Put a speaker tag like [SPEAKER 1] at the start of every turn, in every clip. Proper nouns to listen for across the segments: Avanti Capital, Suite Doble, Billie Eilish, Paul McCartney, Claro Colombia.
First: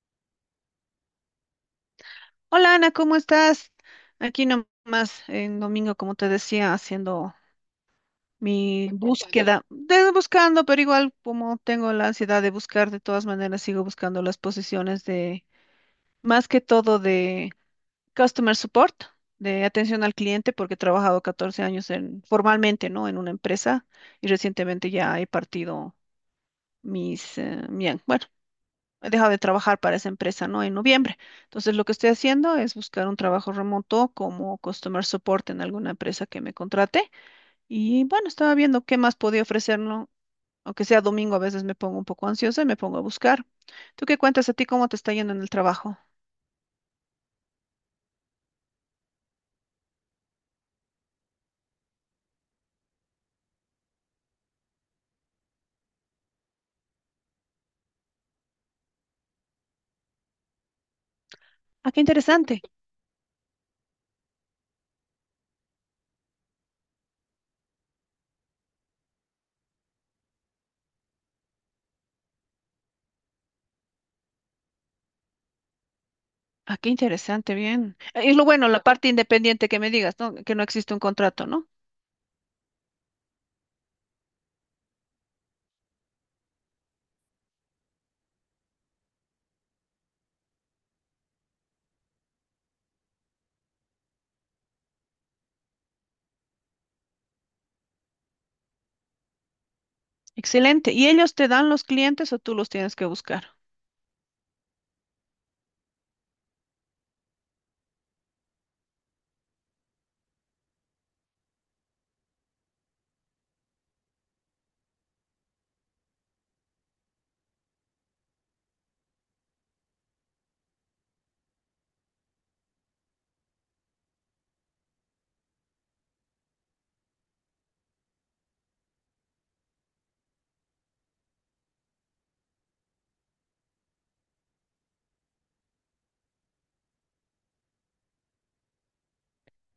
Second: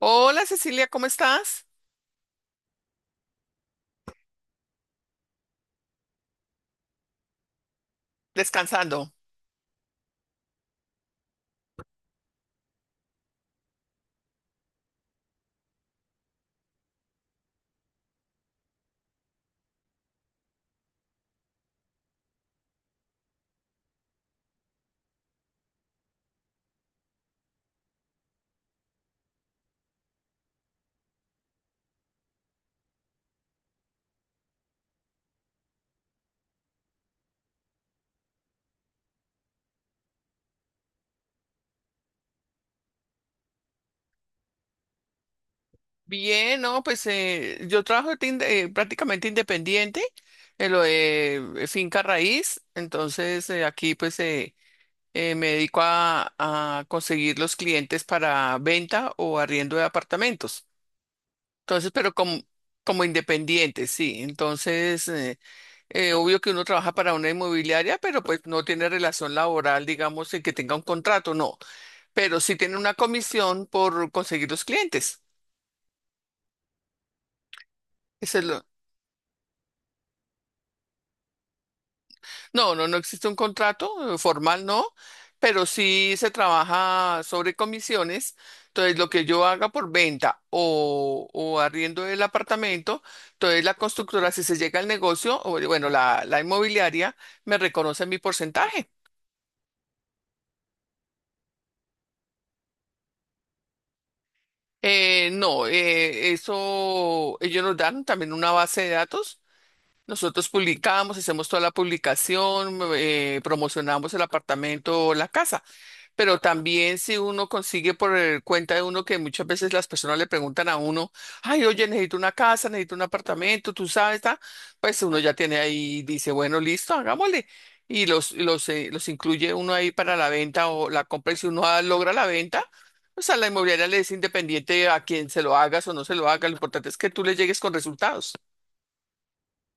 [SPEAKER 1] Hola Cecilia, ¿cómo estás?
[SPEAKER 2] Hola Ana, ¿cómo estás? Aquí nomás en domingo, como te decía, haciendo mi Buscando.
[SPEAKER 1] Descansando.
[SPEAKER 2] Búsqueda, de, buscando, pero igual como tengo la ansiedad de buscar, de todas maneras sigo buscando las posiciones de, más que todo de customer support, de atención al cliente, porque he trabajado 14 años en, formalmente, ¿no? En una empresa y recientemente ya he partido mis, mi- bueno, he dejado de trabajar para esa empresa, ¿no? En noviembre. Entonces, lo que estoy haciendo es buscar un trabajo remoto como customer support en alguna empresa que me contrate. Y bueno, estaba viendo qué más podía ofrecer, ¿no? Aunque sea domingo, a veces me pongo un poco ansiosa y me pongo a buscar. ¿Tú qué cuentas a ti? ¿Cómo te está yendo en el trabajo?
[SPEAKER 1] Bien, no, pues yo trabajo de prácticamente independiente en lo de finca raíz, entonces aquí pues me dedico a conseguir los clientes para venta o arriendo de apartamentos. Entonces,
[SPEAKER 2] Ah, qué
[SPEAKER 1] pero como,
[SPEAKER 2] interesante.
[SPEAKER 1] como independiente, sí. Entonces, obvio que uno trabaja para una inmobiliaria, pero pues no tiene relación laboral, digamos, en que tenga un contrato, no. Pero sí tiene una comisión por conseguir los clientes.
[SPEAKER 2] Ah, qué interesante, bien. Es
[SPEAKER 1] Eso es
[SPEAKER 2] lo
[SPEAKER 1] lo-
[SPEAKER 2] bueno, la parte independiente que me digas, ¿no? Que no existe un contrato, ¿no?
[SPEAKER 1] No, no, no existe un contrato formal, no, pero sí se trabaja sobre comisiones. Entonces, lo que yo haga por venta o arriendo del apartamento, entonces la constructora, si se llega al negocio, o bueno, la inmobiliaria me reconoce mi porcentaje.
[SPEAKER 2] Excelente. ¿Y ellos te dan los clientes o tú los tienes que buscar?
[SPEAKER 1] No, eso ellos nos dan también una base de datos. Nosotros publicamos, hacemos toda la publicación, promocionamos el apartamento o la casa. Pero también si uno consigue cuenta de uno que muchas veces las personas le preguntan a uno, ay, oye, necesito una casa, necesito un apartamento, tú sabes, ta", pues uno ya tiene ahí, dice, bueno, listo, hagámosle. Y los incluye uno ahí para la venta o la compra. Y si uno logra la venta, pues a la inmobiliaria le es independiente a quien se lo hagas o no se lo haga. Lo importante es que tú le llegues con resultados.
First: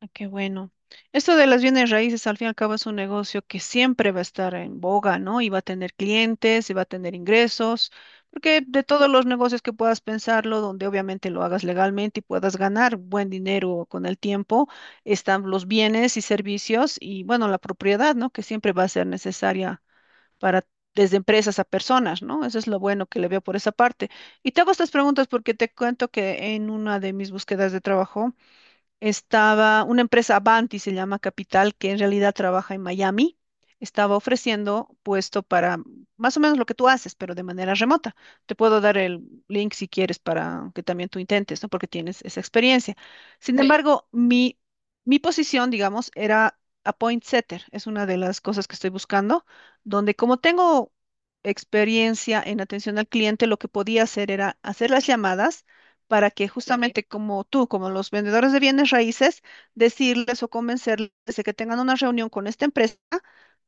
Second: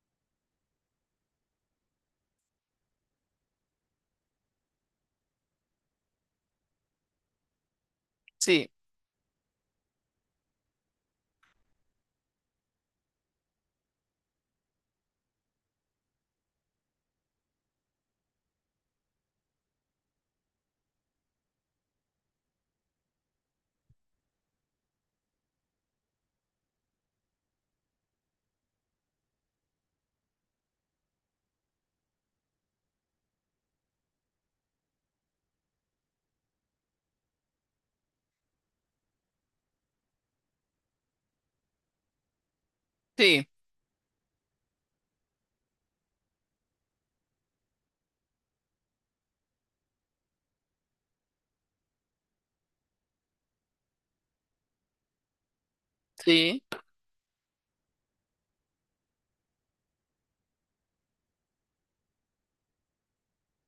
[SPEAKER 2] Ah, qué bueno. Esto de las bienes raíces, al fin y al cabo, es un negocio que siempre va a estar en boga, ¿no? Y va a tener clientes, y va a tener ingresos, porque
[SPEAKER 1] Sí,
[SPEAKER 2] de todos los negocios que puedas pensarlo, donde obviamente lo hagas legalmente y puedas ganar buen dinero con el tiempo, están los bienes y servicios y, bueno, la propiedad, ¿no? Que siempre va a ser necesaria para, desde empresas a personas, ¿no? Eso es lo bueno que le veo por esa parte. Y te hago estas preguntas porque te cuento que en una de mis búsquedas de trabajo, estaba una empresa Avanti, se llama Capital, que en realidad trabaja en Miami, estaba ofreciendo puesto para más o menos lo que tú haces, pero de manera remota. Te puedo dar el link si quieres para que también tú intentes, ¿no? Porque tienes esa experiencia.
[SPEAKER 1] sí,
[SPEAKER 2] Sin embargo, mi posición, digamos, era a point setter, es una de las cosas que estoy buscando, donde como tengo experiencia en atención al cliente, lo que podía hacer era hacer las llamadas para que
[SPEAKER 1] sí.
[SPEAKER 2] justamente como tú, como los vendedores de bienes raíces, decirles o convencerles de que tengan una reunión con esta empresa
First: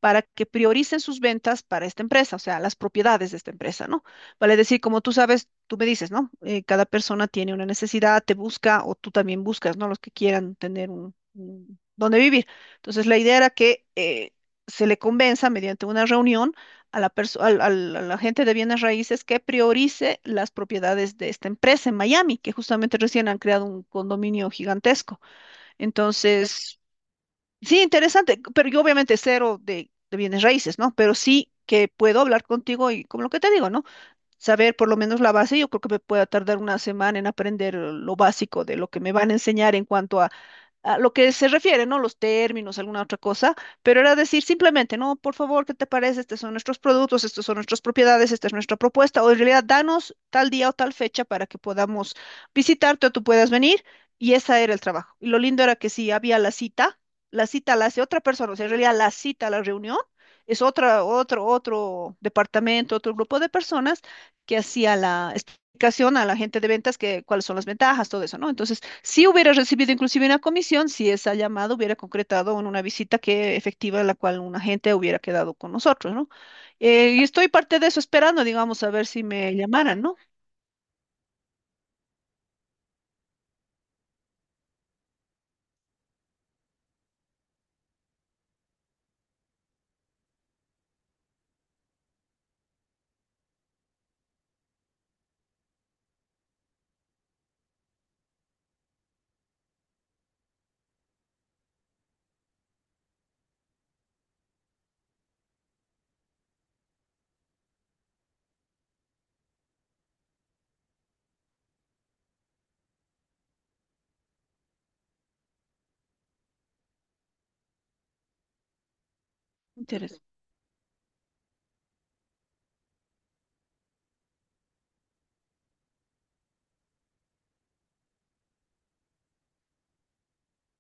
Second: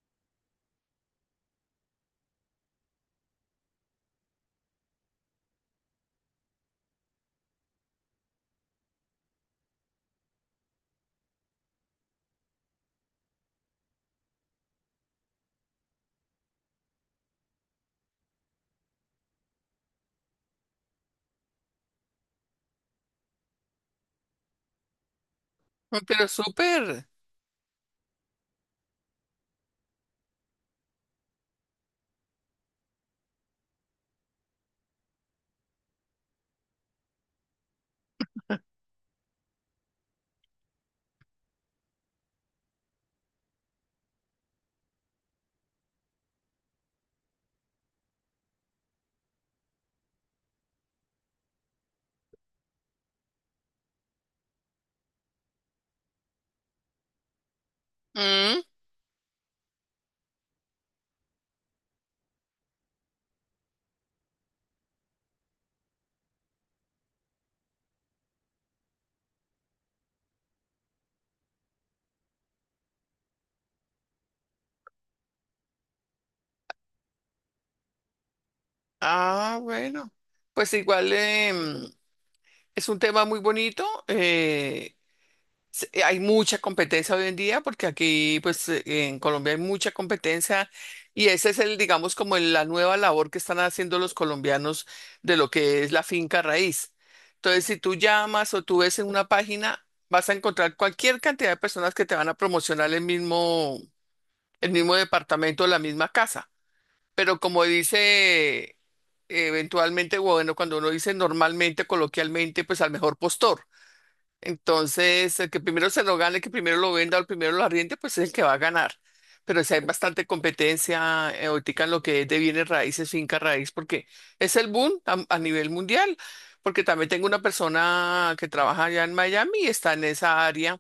[SPEAKER 2] para que prioricen sus ventas para esta empresa, o sea, las propiedades de esta empresa, ¿no? Vale decir, como tú sabes, tú me dices, ¿no? Cada persona tiene una necesidad, te busca o tú también buscas, ¿no? Los que quieran tener donde vivir. Entonces, la idea era que se le convenza mediante una reunión a la, perso- al- al- a la gente de bienes raíces que priorice las propiedades de esta empresa en Miami, que justamente recién han creado un condominio gigantesco.
[SPEAKER 1] Pero
[SPEAKER 2] Entonces,
[SPEAKER 1] súper.
[SPEAKER 2] sí, interesante, pero yo obviamente cero de bienes raíces, ¿no? Pero sí que puedo hablar contigo y como lo que te digo, ¿no? Saber por lo menos la base, yo creo que me pueda tardar una semana en aprender lo básico de lo que me van a enseñar en cuanto a lo que se refiere, ¿no? Los términos, alguna otra cosa, pero era decir simplemente, no, por favor, ¿qué te parece? Estos son nuestros productos, estos son nuestras propiedades, esta es nuestra propuesta, o en realidad danos tal día o tal fecha para que podamos visitarte o tú puedas venir, y ese era el trabajo. Y lo lindo era que si había la cita, la cita la hace otra persona, o
[SPEAKER 1] Mm.
[SPEAKER 2] sea, en realidad la cita la reunión es otro departamento, otro grupo de personas que hacía la explicación a la gente de ventas que cuáles son las ventajas, todo eso, ¿no? Entonces, si hubiera recibido inclusive una comisión, si esa llamada hubiera concretado en una visita que efectiva la cual un agente hubiera quedado con nosotros, ¿no? Y estoy parte de eso esperando, digamos, a ver si me
[SPEAKER 1] Ah,
[SPEAKER 2] llamaran,
[SPEAKER 1] bueno.
[SPEAKER 2] ¿no?
[SPEAKER 1] Pues igual. Es un tema muy bonito. Hay mucha competencia hoy en día porque aquí, pues, en Colombia hay mucha competencia y ese es el, digamos, como la nueva labor que están haciendo los colombianos de lo que es la finca raíz. Entonces, si tú llamas o tú ves en una página, vas a encontrar cualquier cantidad de personas que te van a promocionar el mismo departamento, la misma casa. Pero como dice... Eventualmente, bueno, cuando uno dice normalmente, coloquialmente, pues al mejor postor. Entonces, el que primero se lo gane, el que primero lo venda o el primero lo arriende, pues es el que va a ganar. Pero si hay
[SPEAKER 2] Interesante.
[SPEAKER 1] bastante competencia ahorita en lo que es de bienes raíces, finca raíz, porque es el boom a nivel mundial. Porque también tengo una persona que trabaja allá en Miami y está en esa área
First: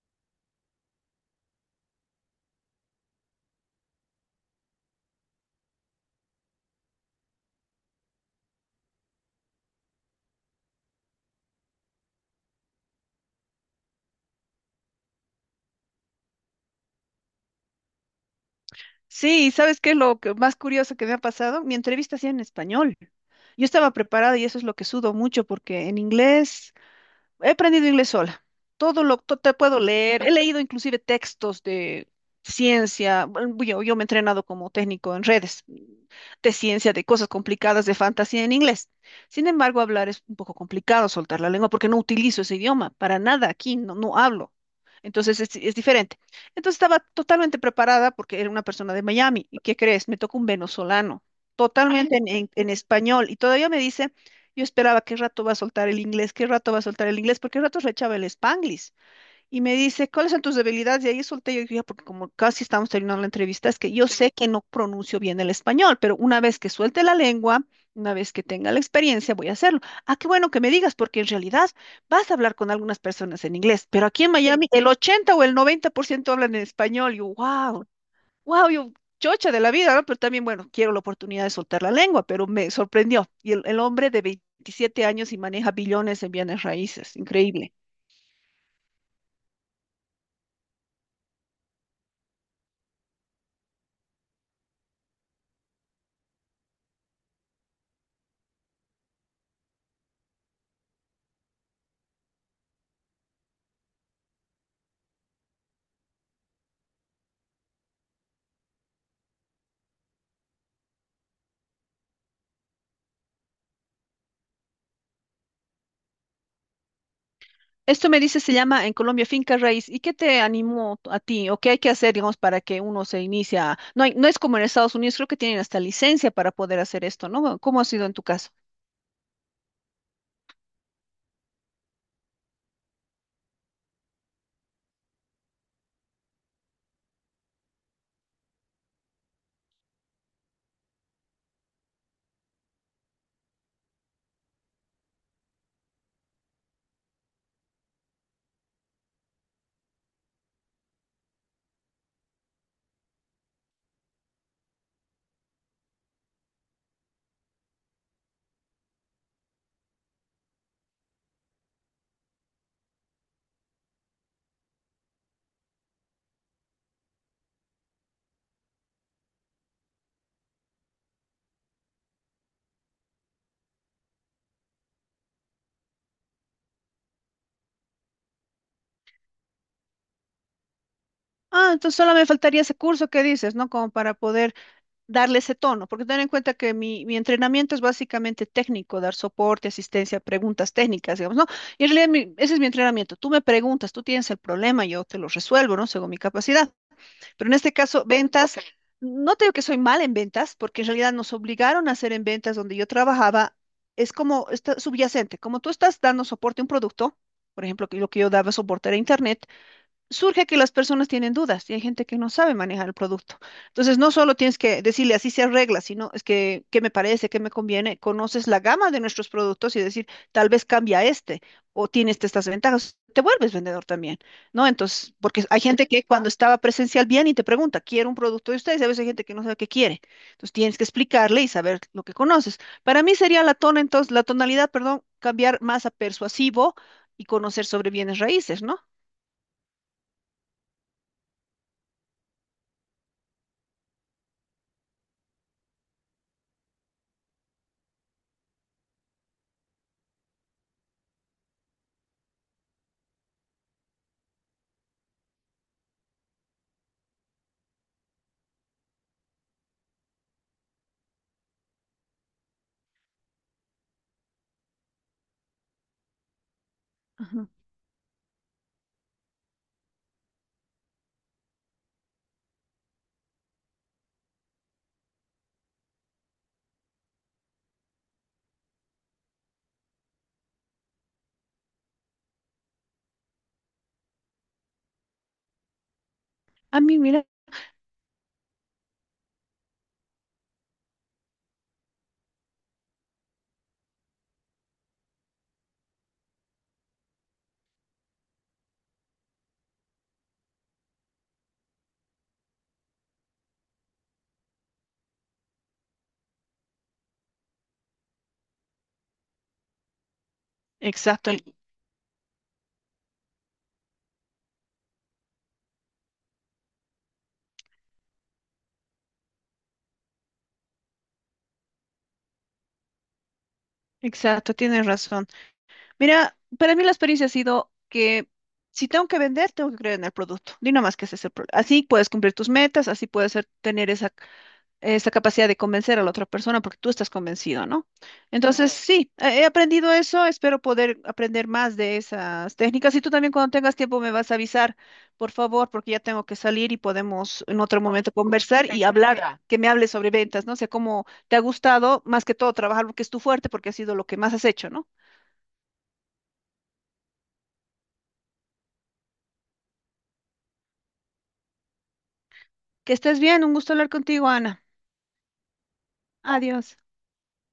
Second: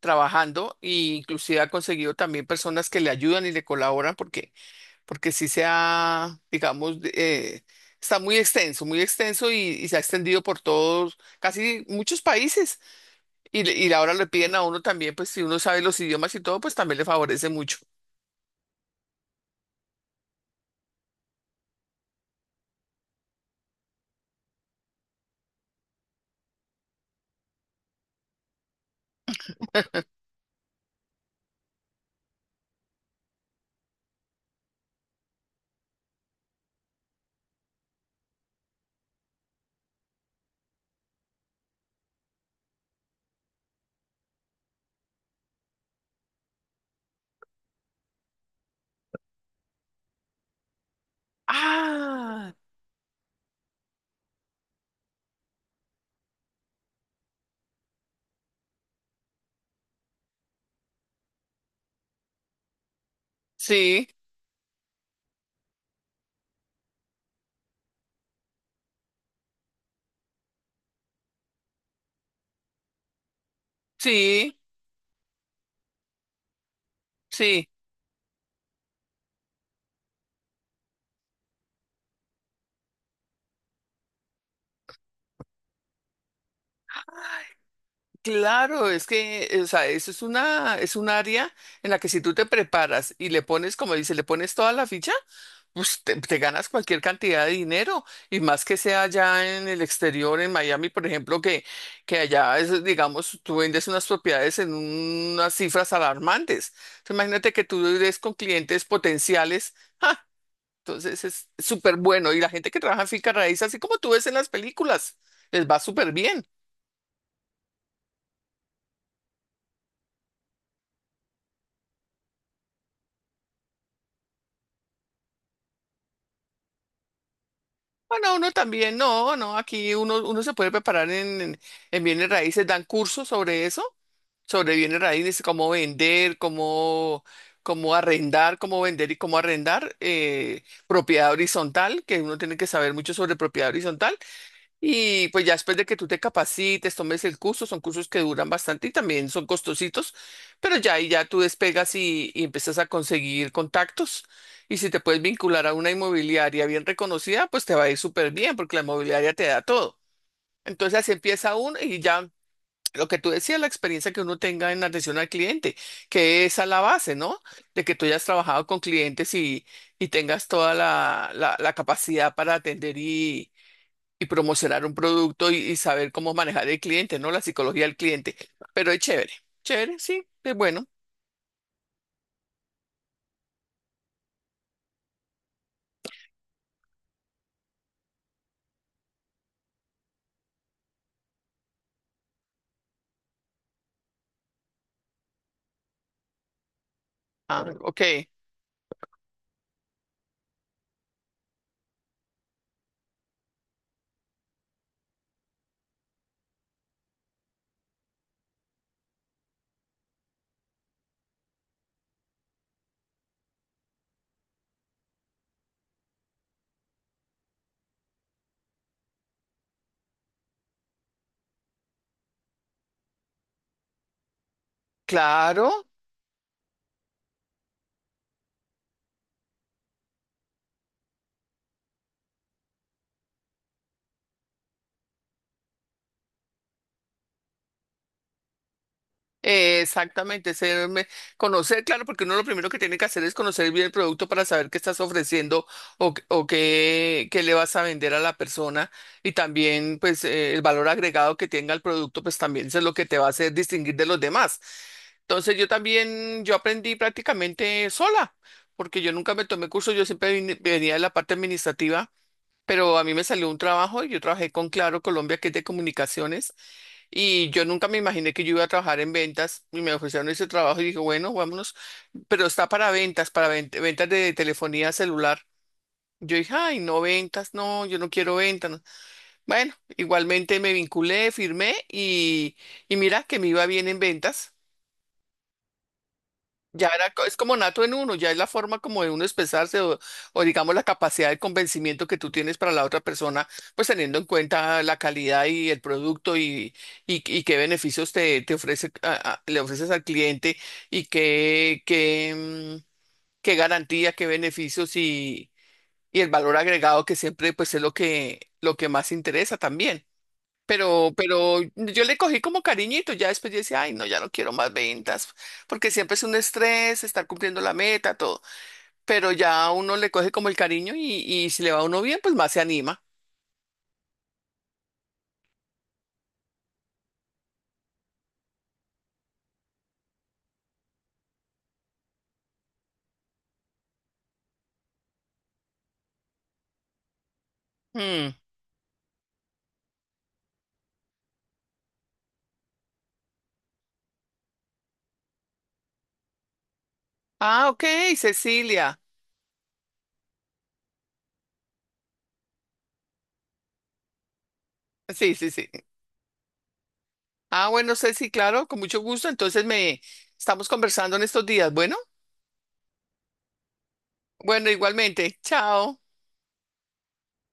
[SPEAKER 1] trabajando e inclusive ha conseguido también personas que le ayudan y le colaboran porque, porque sí se ha, digamos, está muy extenso y se ha extendido por todos, casi muchos países. Y ahora le piden a uno también, pues si uno sabe los idiomas y todo, pues también le favorece mucho.
[SPEAKER 2] Sí, ¿sabes qué es lo que más curioso que me ha pasado? Mi entrevista hacía en español. Yo estaba preparada y eso es lo que sudo mucho porque en inglés he aprendido inglés sola. Todo lo que te puedo leer. He leído inclusive textos de ciencia. Bueno, yo me he entrenado como técnico en redes de ciencia, de cosas complicadas, de fantasía en inglés. Sin embargo, hablar es un poco complicado, soltar la lengua, porque no utilizo ese idioma para nada aquí, no, no hablo. Entonces es diferente. Entonces estaba totalmente preparada porque era una persona de Miami. ¿Y qué crees? Me tocó un venezolano, totalmente
[SPEAKER 1] Ah,
[SPEAKER 2] en español. Y todavía me dice... Yo esperaba qué rato va a soltar el inglés, qué rato va a soltar el inglés, porque rato rechaba el Spanglish. Y me dice, ¿cuáles son tus debilidades? Y ahí solté yo, dije porque como casi estamos terminando la entrevista, es que yo
[SPEAKER 1] sí,
[SPEAKER 2] sé que no pronuncio bien el español, pero una vez que suelte la lengua, una vez que tenga la experiencia, voy a hacerlo. Ah, qué bueno que me digas, porque en realidad vas a hablar con algunas personas en inglés, pero aquí en sí.
[SPEAKER 1] sí,
[SPEAKER 2] Miami el 80 o el 90% hablan en español. Y yo,
[SPEAKER 1] sí.
[SPEAKER 2] wow, wow, yo chocha de la vida, ¿no? Pero también, bueno, quiero la oportunidad de soltar la lengua, pero me sorprendió. Y el hombre de 27 años y maneja billones en bienes raíces, increíble.
[SPEAKER 1] Claro, es que, o sea, eso es una, es un área en la que si tú te preparas y le pones, como dice, le pones toda la ficha, pues te ganas cualquier cantidad de dinero y más que sea allá en el exterior, en Miami, por ejemplo, que allá, es, digamos, tú vendes unas propiedades en unas cifras alarmantes. Entonces, imagínate que tú des con clientes potenciales. Entonces es súper bueno. Y la gente que trabaja en finca raíz, así como tú ves en las películas, les va súper bien.
[SPEAKER 2] Esto me dice, se llama en Colombia finca raíz. ¿Y qué te animó a ti o qué hay que hacer, digamos, para que uno se inicia? No es como en Estados Unidos, creo que tienen hasta licencia para poder hacer esto, ¿no? ¿Cómo ha sido en tu
[SPEAKER 1] Bueno,
[SPEAKER 2] caso?
[SPEAKER 1] uno también, no, no, aquí uno, uno se puede preparar en bienes raíces, dan cursos sobre eso, sobre bienes raíces, cómo vender, cómo, cómo arrendar, cómo vender y cómo arrendar, propiedad horizontal, que uno tiene que saber mucho sobre propiedad horizontal, y pues ya después de que tú te capacites, tomes el curso, son cursos que duran bastante y también son costositos, pero ya ahí ya tú despegas y empiezas a conseguir contactos. Y si te puedes vincular a una inmobiliaria bien reconocida, pues te va a ir súper bien porque la inmobiliaria te da todo. Entonces así empieza uno y ya lo que tú decías, la experiencia que uno tenga en atención al cliente, que esa es la base, ¿no? De que tú hayas trabajado con clientes y tengas toda la la capacidad para atender y promocionar un producto y saber cómo manejar el cliente, ¿no? La psicología del cliente. Pero es chévere, chévere, sí, es bueno.
[SPEAKER 2] Ah, entonces solo me faltaría ese curso que dices, ¿no? Como para poder darle ese tono, porque ten en cuenta que mi entrenamiento es básicamente técnico, dar soporte, asistencia, preguntas técnicas, digamos, ¿no? Y en realidad ese es mi entrenamiento. Tú me preguntas, tú tienes el problema, yo te lo resuelvo, ¿no? Según mi capacidad. Pero en
[SPEAKER 1] Ah,
[SPEAKER 2] este
[SPEAKER 1] ok,
[SPEAKER 2] caso, ventas, ok. No te digo que soy mal en ventas, porque en realidad nos obligaron a hacer en ventas donde yo trabajaba, es como está subyacente, como tú estás dando soporte a un producto. Por ejemplo, que lo que yo daba soporte era Internet, surge que las personas tienen dudas y hay gente que no sabe manejar el producto. Entonces, no solo tienes que decirle así se arregla, sino es que, ¿qué me parece? ¿Qué me conviene? Conoces la gama de nuestros productos y decir, tal vez cambia este o tiene estas ventajas. Te vuelves vendedor también, ¿no? Entonces, porque hay
[SPEAKER 1] claro.
[SPEAKER 2] gente que cuando estaba presencial viene y te pregunta, quiero un producto de ustedes, y a veces hay gente que no sabe qué quiere. Entonces, tienes que explicarle y saber lo que conoces. Para mí sería la tona, entonces, la tonalidad, perdón, cambiar más a persuasivo y conocer sobre bienes raíces, ¿no?
[SPEAKER 1] Exactamente, conocer, claro, porque uno lo primero que tiene que hacer es conocer bien el producto para saber qué estás ofreciendo o, o qué, qué le vas a vender a la persona y también pues el valor agregado que tenga el producto pues también eso es lo que te va a hacer distinguir de los demás. Entonces yo también, yo aprendí prácticamente sola, porque yo nunca me tomé curso, yo siempre venía de la parte administrativa, pero a mí me salió un trabajo y yo trabajé con Claro Colombia, que es de comunicaciones.
[SPEAKER 2] Ajá.
[SPEAKER 1] Y yo nunca me imaginé que yo iba a trabajar en ventas y me ofrecieron ese trabajo y dije, bueno, vámonos, pero está para ventas, para ventas de telefonía celular. Yo dije, ay, no ventas, no, yo no quiero ventas. No". Bueno, igualmente me vinculé, firmé y mira que me iba bien en ventas.
[SPEAKER 2] A
[SPEAKER 1] Ya
[SPEAKER 2] mí,
[SPEAKER 1] era,
[SPEAKER 2] mira,
[SPEAKER 1] es como nato en uno, ya es la forma como de uno expresarse o digamos la capacidad de convencimiento que tú tienes para la otra persona, pues teniendo en cuenta la calidad y el producto y qué beneficios te, te ofrece, le ofreces al cliente y qué, qué garantía, qué beneficios y el valor agregado que siempre pues es lo que más interesa también.
[SPEAKER 2] exacto, el-
[SPEAKER 1] Pero yo le cogí como cariñito, ya después yo decía, ay, no, ya no quiero más ventas, porque siempre es un estrés estar cumpliendo la meta, todo. Pero ya uno le coge como el cariño y si le va a uno bien, pues más se anima.
[SPEAKER 2] exacto, tienes razón. Mira, para mí la experiencia ha sido que si tengo que vender, tengo que creer en el producto. Di nomás que ese es el problema. Así puedes cumplir tus metas, así puedes tener esa esa capacidad de convencer a la otra persona porque tú estás convencido, ¿no?
[SPEAKER 1] Mm.
[SPEAKER 2] Entonces, sí, he aprendido eso, espero poder aprender más de esas técnicas y tú también cuando tengas tiempo me vas a avisar, por favor, porque ya tengo que salir y podemos en
[SPEAKER 1] Ah,
[SPEAKER 2] otro momento
[SPEAKER 1] ok,
[SPEAKER 2] conversar y
[SPEAKER 1] Cecilia.
[SPEAKER 2] hablar, que me hables sobre ventas, no sé cómo te ha gustado, más que todo trabajar lo que es tu fuerte porque ha sido lo que más has hecho, ¿no?
[SPEAKER 1] Sí, sí, sí. Ah, bueno, Ceci, claro, con mucho gusto. Entonces me estamos conversando en estos días. Bueno,
[SPEAKER 2] Que estés bien, un gusto hablar contigo, Ana.
[SPEAKER 1] bueno, igualmente. Chao.
[SPEAKER 2] Adiós.